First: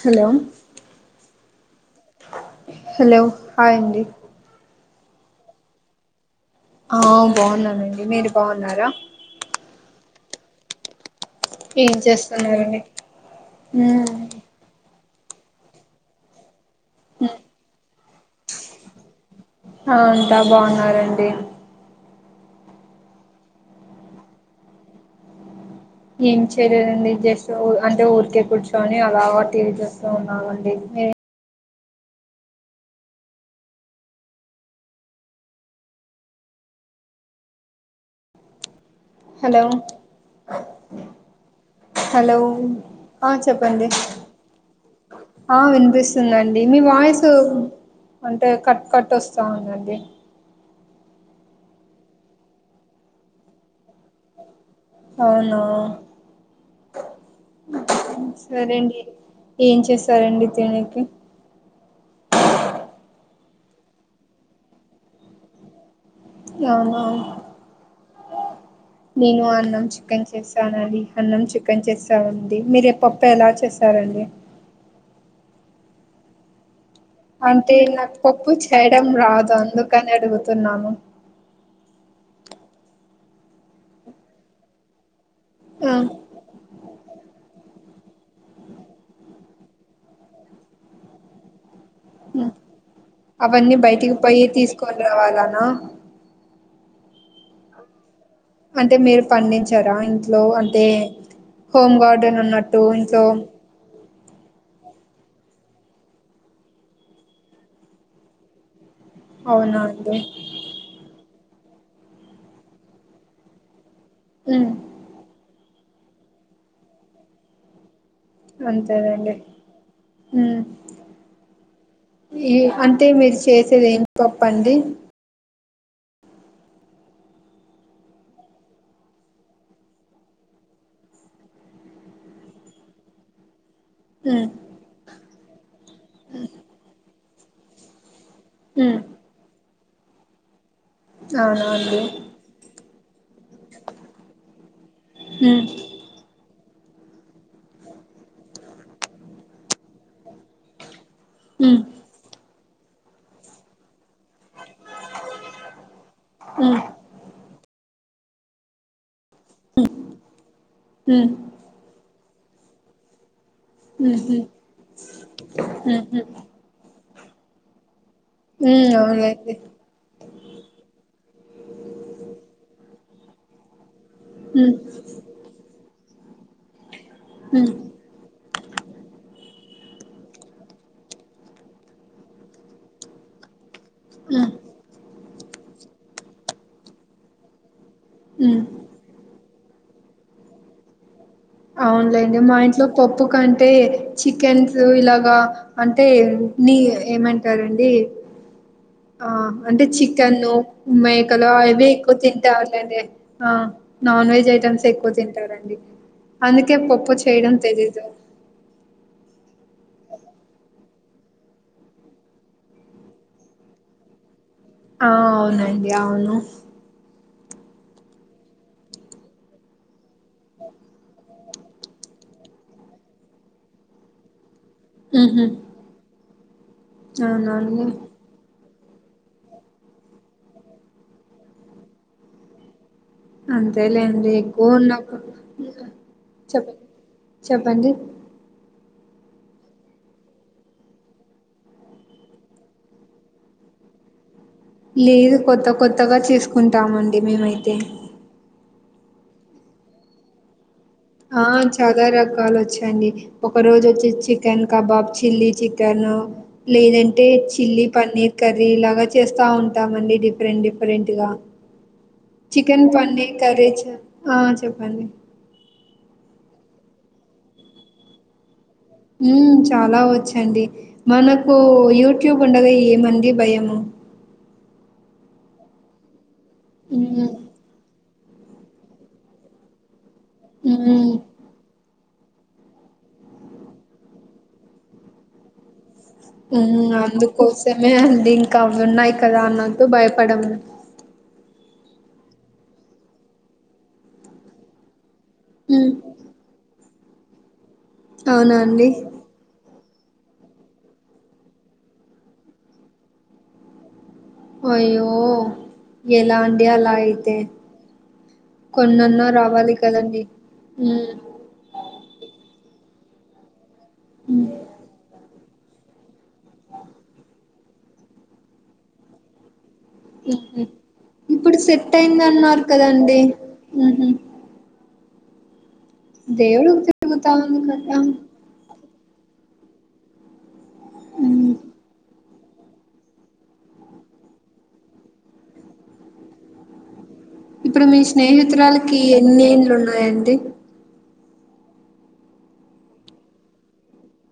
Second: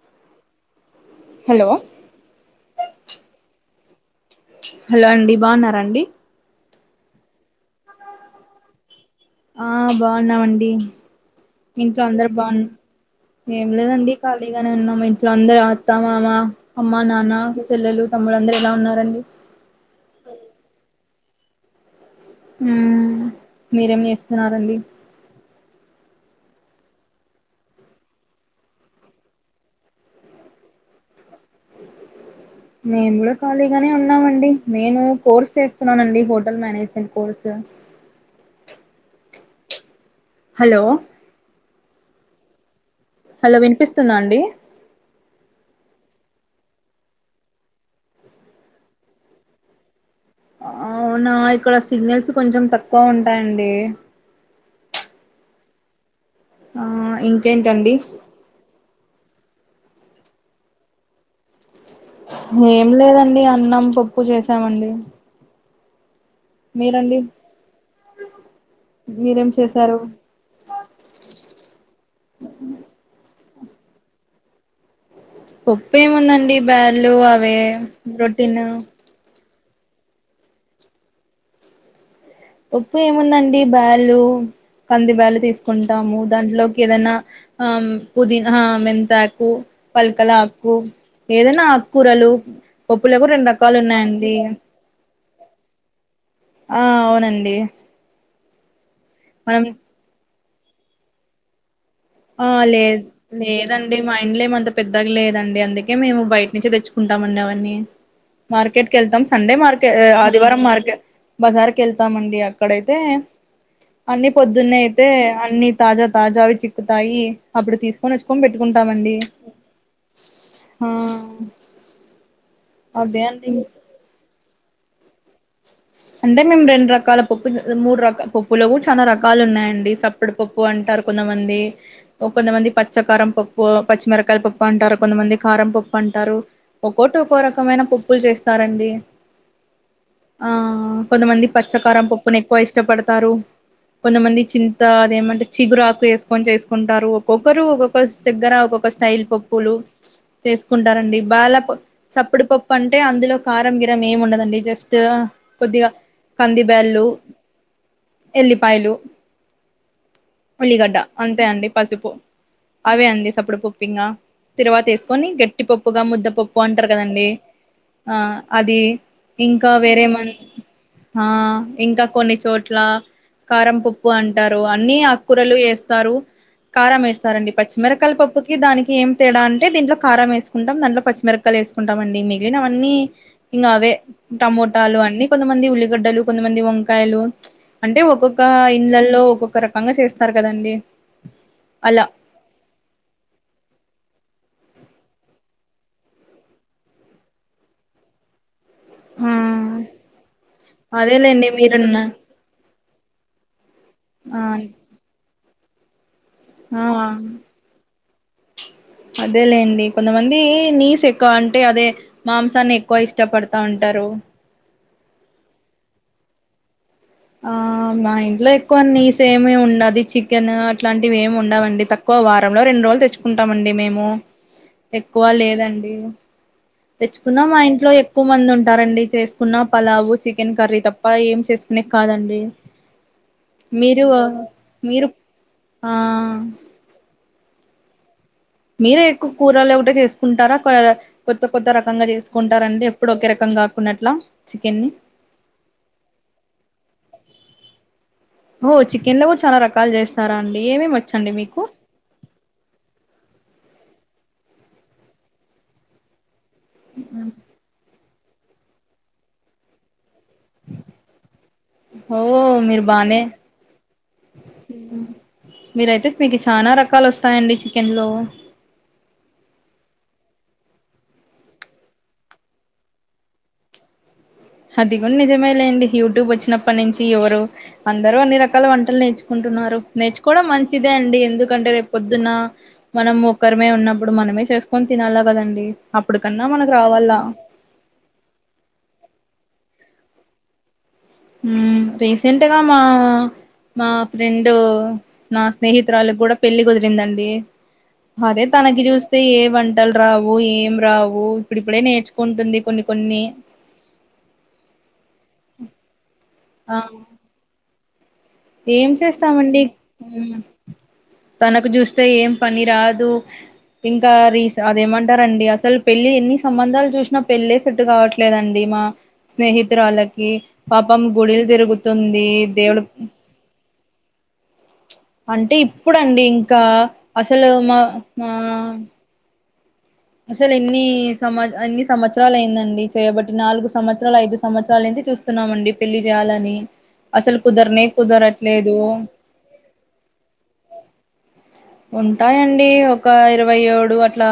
Hello hello hello hi అండి hello అండి బాగున్నారండీ ఆ బాగున్నానండి మీరు బాగున్నారా ఆ బాగున్నామండి ఏం ఇంట్లో అందరు బాగు చేస్తున్నారండి ఏం లేదండి కాళిగా నే ఉన్నాము ఇంట్లో అందరూ అత్త మామ అమ్మ నాన్న చెల్లెలు తమ్ములు అందరూ ఎలా ఉన్నారండి ఆ అంతా బాగున్నారండి ఉ మీరేం చేస్తున్నారండి ఏం చేయలేదండి జస్ట్ అంటే ఊరికే కూర్చొని అలాగా టీవీ చూస్తూ ఉన్నామండి మేము కూడా ఖాళీగానే ఉన్నామండి నేను కోర్స్ చేస్తున్నానండి hotel management course hello hello hello ఆ హలో చెప్పండి వినిపిస్తుందా అండి ఆ వినిపిస్తుందండి మీ వాయిసు అంటే కట్ కట్ వస్తా ఉన్నది అవునా ఇక్కడ సిగ్నల్స్ కొంచెం తక్కువ ఉంటాయండి అవునా ఆ ఇంకేంటండి సరేండి ఏం చేస్తారండి తినేకి ఏం లేదండి అన్నం పప్పు చేసామండి అవునా మీరండి మీరేం చేశారు చేసానండి అన్నం చికెన్ చేసానండి మీరే పప్పు ఎలా చేసారండి పప్పు ఏముందండి బ్యాలు అవే అంటే నాకు పప్పు రోటీన్ చేయడం రాదు అందుకనే అడుగుతున్నాము ఉప్పు ఏముందండి బ్యాలు కంది బ్యాలు ఆ తీసుకుంటాము దాంట్లోకి ఏదైనా అమ్ పుదీనా అహ మెంతకు పలకాలకు ఏదన్న కూరలు హ్మ్. పప్పులకు రెండు రకాలు ఉన్నాయండి కొన్ రావాలనా ఆ అవునండి అంటే మీరు మనం పండించరా ఇంట్లో అంటే హోమ్ గార్డెన్ ఆ ఉన్నట్టు లేదు ఇంట్లో లేదండి మా ఇండ్లు ఏమంత పెద్దగా లేదండి అందుకే మేము బయట నుంచే తెచ్చుకుంటామండి అవన్నీ మార్కెట్కి వెళ్తాం సండే అవునా మార్కె అండి ఆదివారం మార్కె బజార్ కి వెళ్తామండి అక్కడైతే. అన్ని ఉమ్ పొద్దున్నే అయితే అన్ని తాజా తాజావి చిక్కుతాయి అప్పుడు తీస్ కొనుకోచ్చుకొని పెట్టుకుంటామండి అంతేనండి ఉమ్ ఆ ఈ అంటే అదే మీరు అండి చేసేది ఏం పప్పండి అంటే మేము రెండు రకాల పప్పు మూడు రక పప్పులో కూడా చాలా రకాలు ఉన్నాయండి సప్ ప్పుడు పప్పు అంటారు కొంతమంది కొంతమంది పచ్చకారం పప్ పు పచ్చిమిరకాయ ఉమ్ పప్పు అంటారు కొంతమంది కారం పప్పు అంటారు ఒక్కొటి ఒక్క రకమైన పప్పులు చేస్ తారండి. ఉమ్ ఆ కొంతమంది అవునా అండి పచ్చకారం పప్పును ఎక్కువ ఇష్టపడతారు కొంతమంది చిన్ తా అదేమంటే ఉమ్ చిగురాకు ఎస్ కోన్ చేసుకుంటారు ఒక్కొక్కరు ఒక్కొక్క దగ్గర ఒక్కొక్క స్టైల్ పప్పులు చేసుకుంటారండి బాల ఉమ్ సప్పుడిపప్పు అంటే అందులో కారం గిరం ఏమి ఉండదం తా కొద్దిగా కంది ఉమ్ బ్యాలు ఎల్లిపాయలు ఉల్లిగడ్డ అంతే అండి పసుపు అవే అండి సప్పుడు పప్పు ఇంగ అవునులేండి తిరువాత వేసుకొని గట్టిపప్పుగా ముద్దపప్ పాంటారు కదండి ఆ అది ఇంగ వేరే మన్ ఆ ఇంకా కొన్ని చోట్ల కారం పప్ ప్పు అంటారు అన్ని అకురలు వేస్తారు కారం వేస్తారండి పచ్చిమిర్ [unintelligible] పప్పుకి దానికి ఏం తేడా అంట దీంట్లో కారం వేసుకుంటాం దాంలో పచ్చిమిరకాయలు వేసుంటాం అండి మిగిలిన అవన్నీ ఇంగ అవే టమోటాలు అన్ని కొంతమంది ఉల్లిగడ్డలు కొంతమంది వంకాయలు అంటే ఒక్కొక్క ఇండ్లలలో ఒక్కొక్క రకంగా చేస్తారు కదండి అలా అవునులేండి మా ఇంట్లో పప్పు కంటే చికెన్స్ ఇలాగా అంటే నీ ఏమంటారండి [inaudible] ఆ అంటే చికెన్ను, మేకలు అదేలేండి అవే మీరున్న ఎక్కువ తింటార్లేండి. ఆ నాన్ ఆ వెజ్ ఐటెమ్స్ ఎక్కువ తింటారండి. అందుకే పప్పు ఆ చేయడం తెలీదు. అదేలేండి కొంతమంది నీస్ ఎక్ క్వ అంటే అదే మాంసాన్ని ఎక్కువ ఇష్టపడతా ఉంటారు. ఆ అవునండి అవును. ఆ మా ఇంట్ల ఎక్కువ నీస్ ఏమి ఉండదు చికెన్ అట్లాంటివి ఏమి ఉండవండి తక్ క్వ వారంలో రెండు రోజులు తెచ్చుకుంటామండి మేము ఎక్కువ హుహు. లేదండి. తెచ్చుకున్నా మా ఇంట్లో అవునవును ఏక్ కువ మంది ఉంటారండి చేసుకున్న పలావు చికెన్ కర్రీ తప్ప ఏం చేసుకునేక్ కాదండి. మీరు ఆ అంతేలేండి ఎక్కువ మీరు ఉన్నప్పుడు ఆ చెప్ చెప్పండి. మీరే ఎక్కువ కూరలు ఒకటే చేసుకుంటారా కోవెల కొత్త కొత్త రకంగా చేసుకుంటారా అండి, ఎప్పుడు ఒకే రకంగా కాక్కునట్లా? లేదు కొత్త కొత్తగా చేసుకుంటామండి మేమైతే. ఓ చికెన్ ల కూడ చాలా రకాలు చేస్తారా అండి ఏమేం వొ ఆ చ లా రకాలు వచ్చండి. ఒక రోజు వచ్చి చికెన్ కబాబ్ చిల్లీ చికెను లేదంటే చిల్లీ పన్నీర్ కర్రీ ఇలాగా చేస్తా ఉంటామండి డిఫరెంట్ డిఫరెంట్ గా. ఓ మీరు చికెన్ బానే వన్నీ కరేజ్ ఆ చెప్పండి మీరయితే మీరు చాన రకాలు వస్తాయండి చికెన్లో. ఉ చాలా వచ్చండి. మనకు యూట్యూబ్ ఉండగా ఏమండి భయము. అది కూడ్ నిజమే లేండి యూట్యూబ్ వచ్చినప్పటి నుంచి మ్మ్ ఎవరు అ అందరు అన్ని రకాల వంటలు నేర్చుకుంటున్నారు. నేర్చుకోవడం మంచిదే మ్మ్ అండి ఎందు కంటే రేప్ పొద్దునా మనం ఒక్కరిమే ఉన్నప్పుడు మనమే చేసుకొని తినాల కదండి. అప్పుడు కన్నా మనకు రావల్ల. తమే అంది ఇంకా అవి ఉన్నాయి కదా అన్నట్టు భయపడం. ఉ రీసెంట్గా మా మా ఫ్రెండు నా ఉమ్ స్నేహితురాలుకి కూడ పెళ్లి కుదిరిందండి. అదే అవునా తనకి అండి చూస్తే ఏవన్ ల్ రావు ఏం రావు ఇప్పుడు ఇప్పుడే నేర్చుకుంటుంది కొన్ని కొన్ని అయ్యో ఎలా అండి ఆ అలా అయితే ఏం కొన్నన్నా చేస్తామండి రావాలి ఉ కదండి హ్మ్ తనకు చూస్తే ఏం పని రాదు, ఇంకా రీస్ అదేమంటారండి అసల్ పెళ్ళి ఎన్ని సంబంధాలు చుస్నా పెళ్ళే సెట్టు కావట్లేదండి మా స్నేహితురాళ కి ఊహూ పాపం గుడిలు ఇప్పుడు తిరుగుతుంది దేవుడు ఉహు అంటే ఇప్పుడుండి ఇంకా దేవుడుకి తిరుగుతా అసలు ఉంది మా కదా మా అసలు ఎన్ని సమా హ్మ్ ఎన్ని సమాచ్ త్రాలు అయిందండి చేయబట్టి, నాలుగు సంవత్సరాలు ఐదు సంవత్సరాలు నుంచి చూస్తున్నామండి పెళ్లి చేయాలని అసలు కుదరనే ఇప్పుడు మీ కుదరట్లేదు. స్నేహితురాలకి ఎన్ని ఇంలు ఉన్నాయండి? ఉంటాయండి ఒక ఇరవై ఏడు అట్లా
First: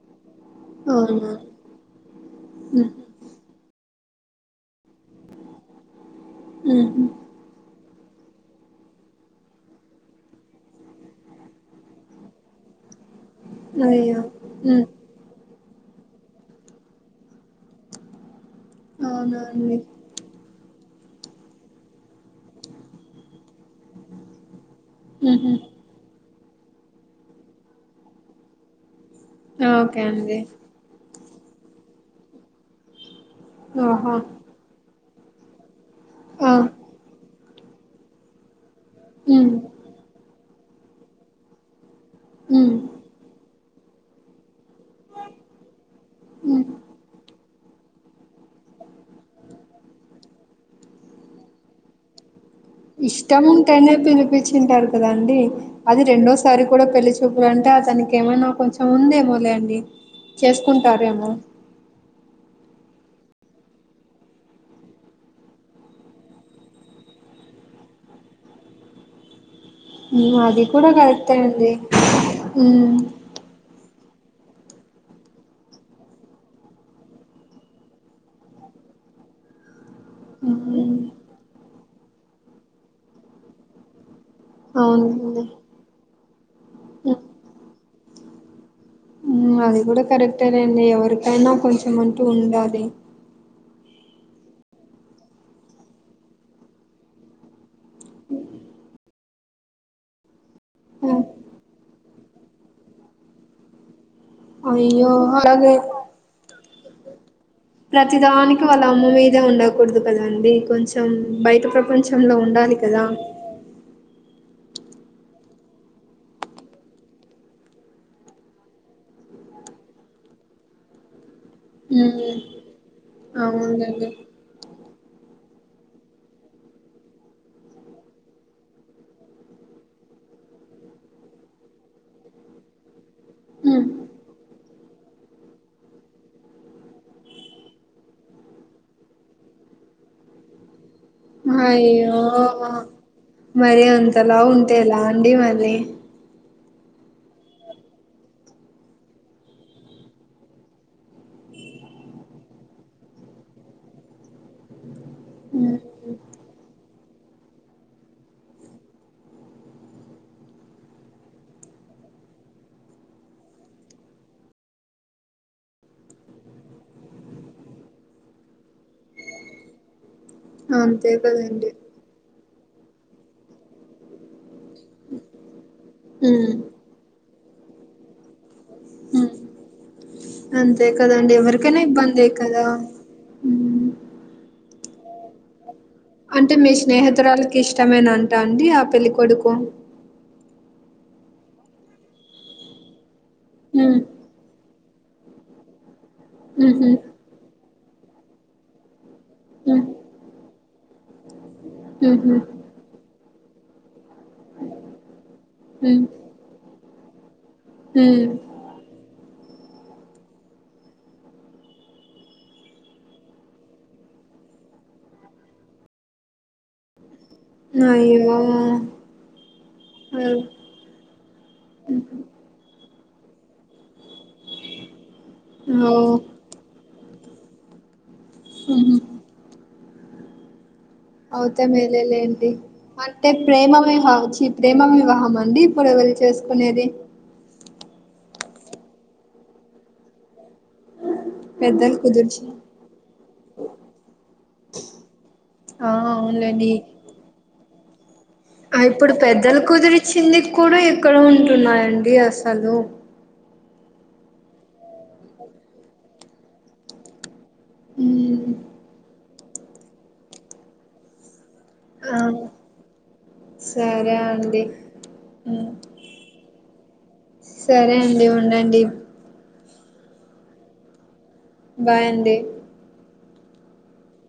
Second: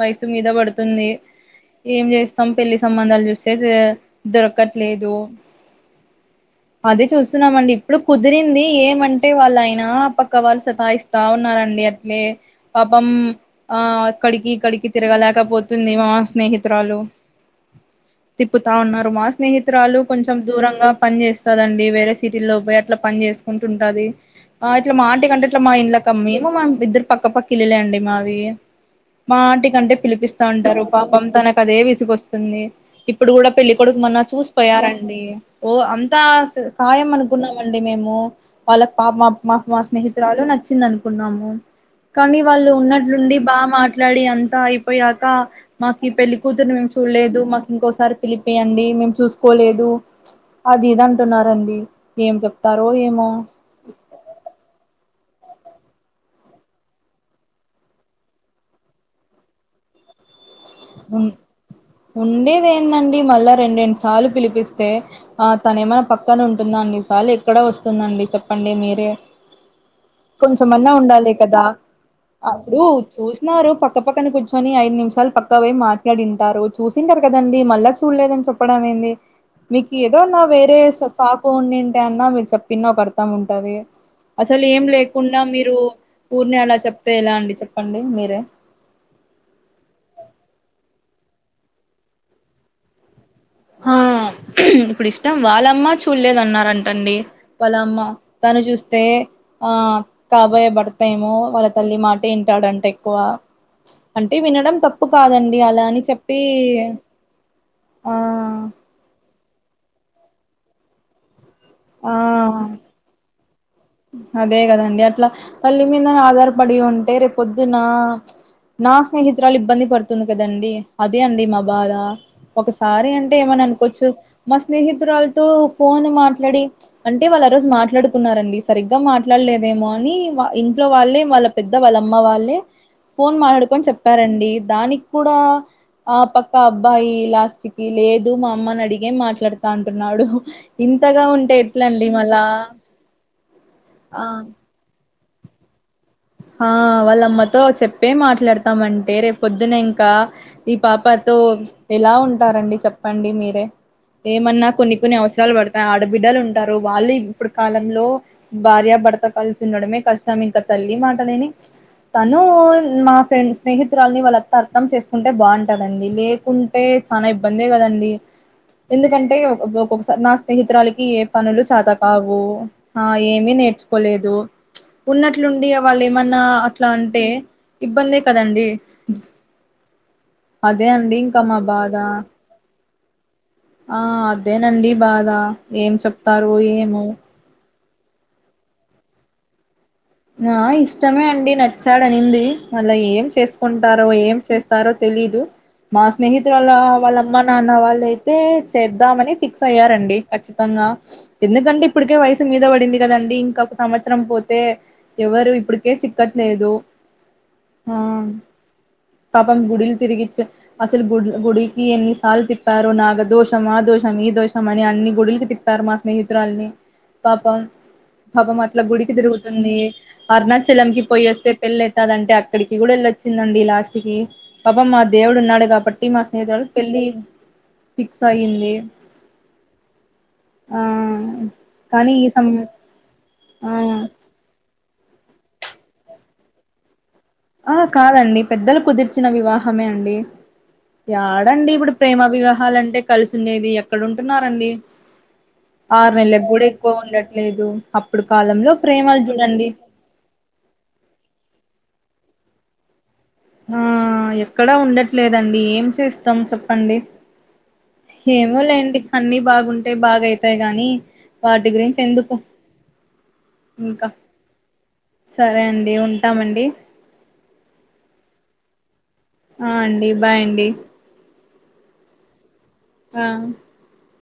వయసు మీద పడు ఉంది అవునా ఏం చేస్తం పెళ్లి ఊహూ సంబంధాలు చూస్ తెసుదొరకట్లేదు అదే ఊహూ చూస్తున్నాం అండి ఇప్పుడు కుదిరింది ఏమంటే వాళ్ళయినా పక్క వాళ్ళు సతాయిస్తా న్నారండి అట్లే పాపం ఆ అయ్యో అక్కడికి హ్మ్ ఇక్కడికి తిరగలేకపో తుంది మా స్నేహితురాలు తిప్పుతా ఉన్నారు మా అవునా అండి స్నేహితురాలు కొంచెం దూరంగా పని చేస్తాదండి వేరే సిటీల్లో పోయి అట్ల పని చేసుకుంటు ఉంటాది ఆ ఇట్ల మా ఆంటి కంటే ఊహూ ఇట్ల మా ఇండ్ల కి అమ్మేమో ఇద్దరు పక్కపక్క ఇల్లులే అండి మావి మా ఆంటికంటే ఓకే అండి పిలిపిస్తా ఉంటారు పాపం తనకు అదే విసుకొస్తుంది ఇప్పుడు కూడా పెళ్ళికొడుకు ఓహో మోన్న చూసిపోయారండి ఓ అంతా ఆ ఖాయం అనుకున్నామండి మేము వాళ్ళ పాప హ్మ్ మా మా స్నేహితురాలు నచ్చింది అనుకున్నాము కానీ వాళ్ళు హ్మ్ ఉన్న ట్లుండి బాగ మాట్లాడి అంతా అయిపోయాక మాకు ఈ పెళ్లి హ్మ్ కూతురు మేము చూడలేదు మా ఇంకోసారి పిలి పీయండి మేము చూసుకోలేదు అది ఇది అంటున్నారంండి ఏం చెప్తారో ఏమో తనే పిలిపించి ఉంటారు కదా అండి అది రెండోసారి కూడా పెళ్లి చూపులు అంటే అతనికి ఏమైనా కొంచెం ఉందేమోలే అండి చేసుకుంటారేమో ఉండేది ఏందండి మళ్ళా రెండెండు సార్లు పిలిపిస్తే ఆ తనే ఏమైన పక్కన ఉంటుందా అండి అన్ని సార్లు ఎక్కడ వస్తుందండి చెప్పండి మీరే హ్మ్ అది కూడా కొంచెమన్నా ఉండాలి కరెక్టే కదా అండి అప్పుడు హ్మ్ చూసె న్నారు పక్క పక్కన కూర్చొని ఐదు నిమిషాలు పక్క ఇక్కవే మాట్లాడి ఉంటారు చూసింటారు కదండి మళ్ళా చూడలేదని చెప్పడం ఏంది మీకు ఏదోన్నా వేరే హ్మ్ సాకు ఉండి ఉంటే అన్న మీరు చెప్పినా ఒక అర్థం ఉంటది అసలు ఏం లేకుండా అవునండి మీరు ఊర్నె అలా చెప్తే హ్మ్ ఎలా అండి చెప్పండి మీరే అది కూడా కరెక్టేలె అండి ఎవరికైనా కొంచెం అంటూ ఉండాలి ఆ ఇప్పుడు ఇష్టం వాళ్ళమ్మ చూడలేదు అన్నారంట అండి వాల్ల అమ్మ తను చూస్తే ఆ కాబోయె భర్త హ్మ్. ఏమో వాళ్ళ తల్లి మాట వింటాడంట ఎక్కువ అంటే వినడం తప్పు అయ్యో కాదండి అలాగే అలా అని చెప్పి ఆ ప్రతిదానికి వాళ్ళ అమ్మ మీదే ఉండకూడదు కదా అండి కొంచెం బయట ప్రప పంచంలో ఆ ఉండాలి కదా అదే కదండి అట్ల తల్లి మీదనే ఆధారపడి ఉంటే రే పొద్దునా నా స్నేహితురాలు ఇబ్బంది పడుతుంది కదండి అదే అండి మా బాధా ఉమ్ ఒకసారి అంటే ఏమన్న అనుకోవచ్చు అవునండి మా స్నేహితురాలితో ఫోన్ మాట్లాడి అంటే వాళ్ళు ఆ రోజు మాట్లాడుకున్నారండి సరిగ్గ మాట్లాడలేదేమో అని వా ఇంట్లో వాళ్ళే వాళ్ళ పెద్ద వాళ్ళ అమ్మ వాళ్ళే ఫోన్ మాట్లాడుకో ఉమ్ చెప్పారండి దానికి కూడా ఆ పక్క అబ్బాయి లాస్ట్ కి లేదు మా అమ్మని అడిగే మాట్లాడుతా అంటున్నాడు ఇంతగా ఉంటే ఎట్ల అండి అయ్యో మల్ళ మరి అంతలా ఉంటే ఎలా అండీ మరి ఆ వాళ్ళ అమ్మతో చెప్పే మాట్లాడతామంటే రేపు పొద్దున ఇంకా ఈ పాపతో ఎలా ఉంటారంండి చెప్పండి మీరే ఏమన్నా కొన్ని కొన్ని అవసరాలు ఉమ్, పడతాయ్ ఆడబిడ్డలు ఉంటారు వాళ్ళు ఇప్పుడు కాలంలో భార్య భర్త కలిసి ఉండడమే కష్టం ఇంకా తల్లి మాటలు విని తను మా ఫ్రెండ్ స్నేహితురాల్ని వాళ్ళ అత్త అర్థం చేసుకుంటే బాగుంటదండి లేకుం టే చాన ఇబ్బందిే కదా అండి ఎందుకంటే ఒొక్కసారి నా స్నేహితురాలకి అంతే ఏ పనులు కదండి చత కావు ఆ ఏమి నేర్చుకోలేదు ఉన్నట్లుండి వాళ్ళు ఏమన్నా ఉమ్ అట్ల అంటే ఇబ్బందే కదండి ఉమ్, అంతే అదే అండి కదండి ఇంకా మా ఎవరికైనా బాధ ఇబ్బందే కదా ఉమ్, ఆ అదేనండి బాధ ఏం చెప్ అంటే మీ స్నేహితురాలకి ఇష్టమేనంట అండి ఆ పెళ్ళికొడుకు ఆ ఇష్టమే అండి నచ్చాడనింది మళ్ళ ఏం ఉహు చేసుకుంటారో ఏం చేస్ ారో తెలీదు మా స్నేహితురాల ఉహు వాళ్ళ అమ్మ నాన్న వాళ్ళయితే చేద్దామని ఫిక్స్ ఉమ్, అయ్యారండి ఖచ్చితంగా ఎందుకంటే ఇప్పటికే ఉహు వయసు మీద పడింది కదండి ఇంకా ఒక సంవత్సరం పోతే ఎవరు ఇప్పటికే ఉమ్ చిక్క లేదు ఆ ఉమ్. పాపం గుడిలు తిరిగిచ్చ అసలు గు గుడికి ఎన్ని సార్లు తిప్పారో నాగదోషం ఆ దోషం ఈ దోషం అని అన్ని గుడులికి తిప్ ారు మా స్నేహితురాల్ని పాపం అయ్యో పాపం అట్ల గుడికి తిరుగుతుంది అరుణాచలం కి పోయేస్తే పెళ్ళి అయితాది అంటా అక్కడికి కూడా వెళ్ళొచ్చిందండి లాస్ట్ కి పాపం మా దేవుడు ఉన్నాడు కాబట్టి మా స్నేహితుడు పెళ్ళి ఫిక్స్ అయింది ఆ అవుతే మేలే కానీ ఈ సమ లేండి అంటే ప్రేమమే ఆ మావొచ్చి ప్రేమ వివాహమా అండి ఇప్పుడు చేసుకునేది ఆ కాదండి పెద్దలు కుదిర్చిన వివాహమే అండి యాడండి ఇప్పుడు పెద్దలు ప్రేమ కుదిర్చి వివాహాలు అంటే కలిసి ఉండేది ఎక్కడ ఉంటున్నారండి ఆ ఆరు నెలలకు కూడా అవునులేండి ఎక్కువ ఉండట్లేదు అప్పుడు కాలంలో ప్రేమలు చూడండి చిందికి కూడా ఎక్కడ ఉంటున్నాయండి అసలు ఆ ఎక్కడా ఉండట్లేదండి ఏం చేస్తాం చెప్పండి ఉమ్ ఏమో లేండి అన్ని బాగుంటే బాగయితాయి గానీ వాటి గురించి ఆ ఎందుకు ఇంక సరే అండి సరే ఉమ్ అండి ఉంటామండి సరే అండి ఉండండి ఆ అండి బాయ్ అండి బాయ్ అండి ఆ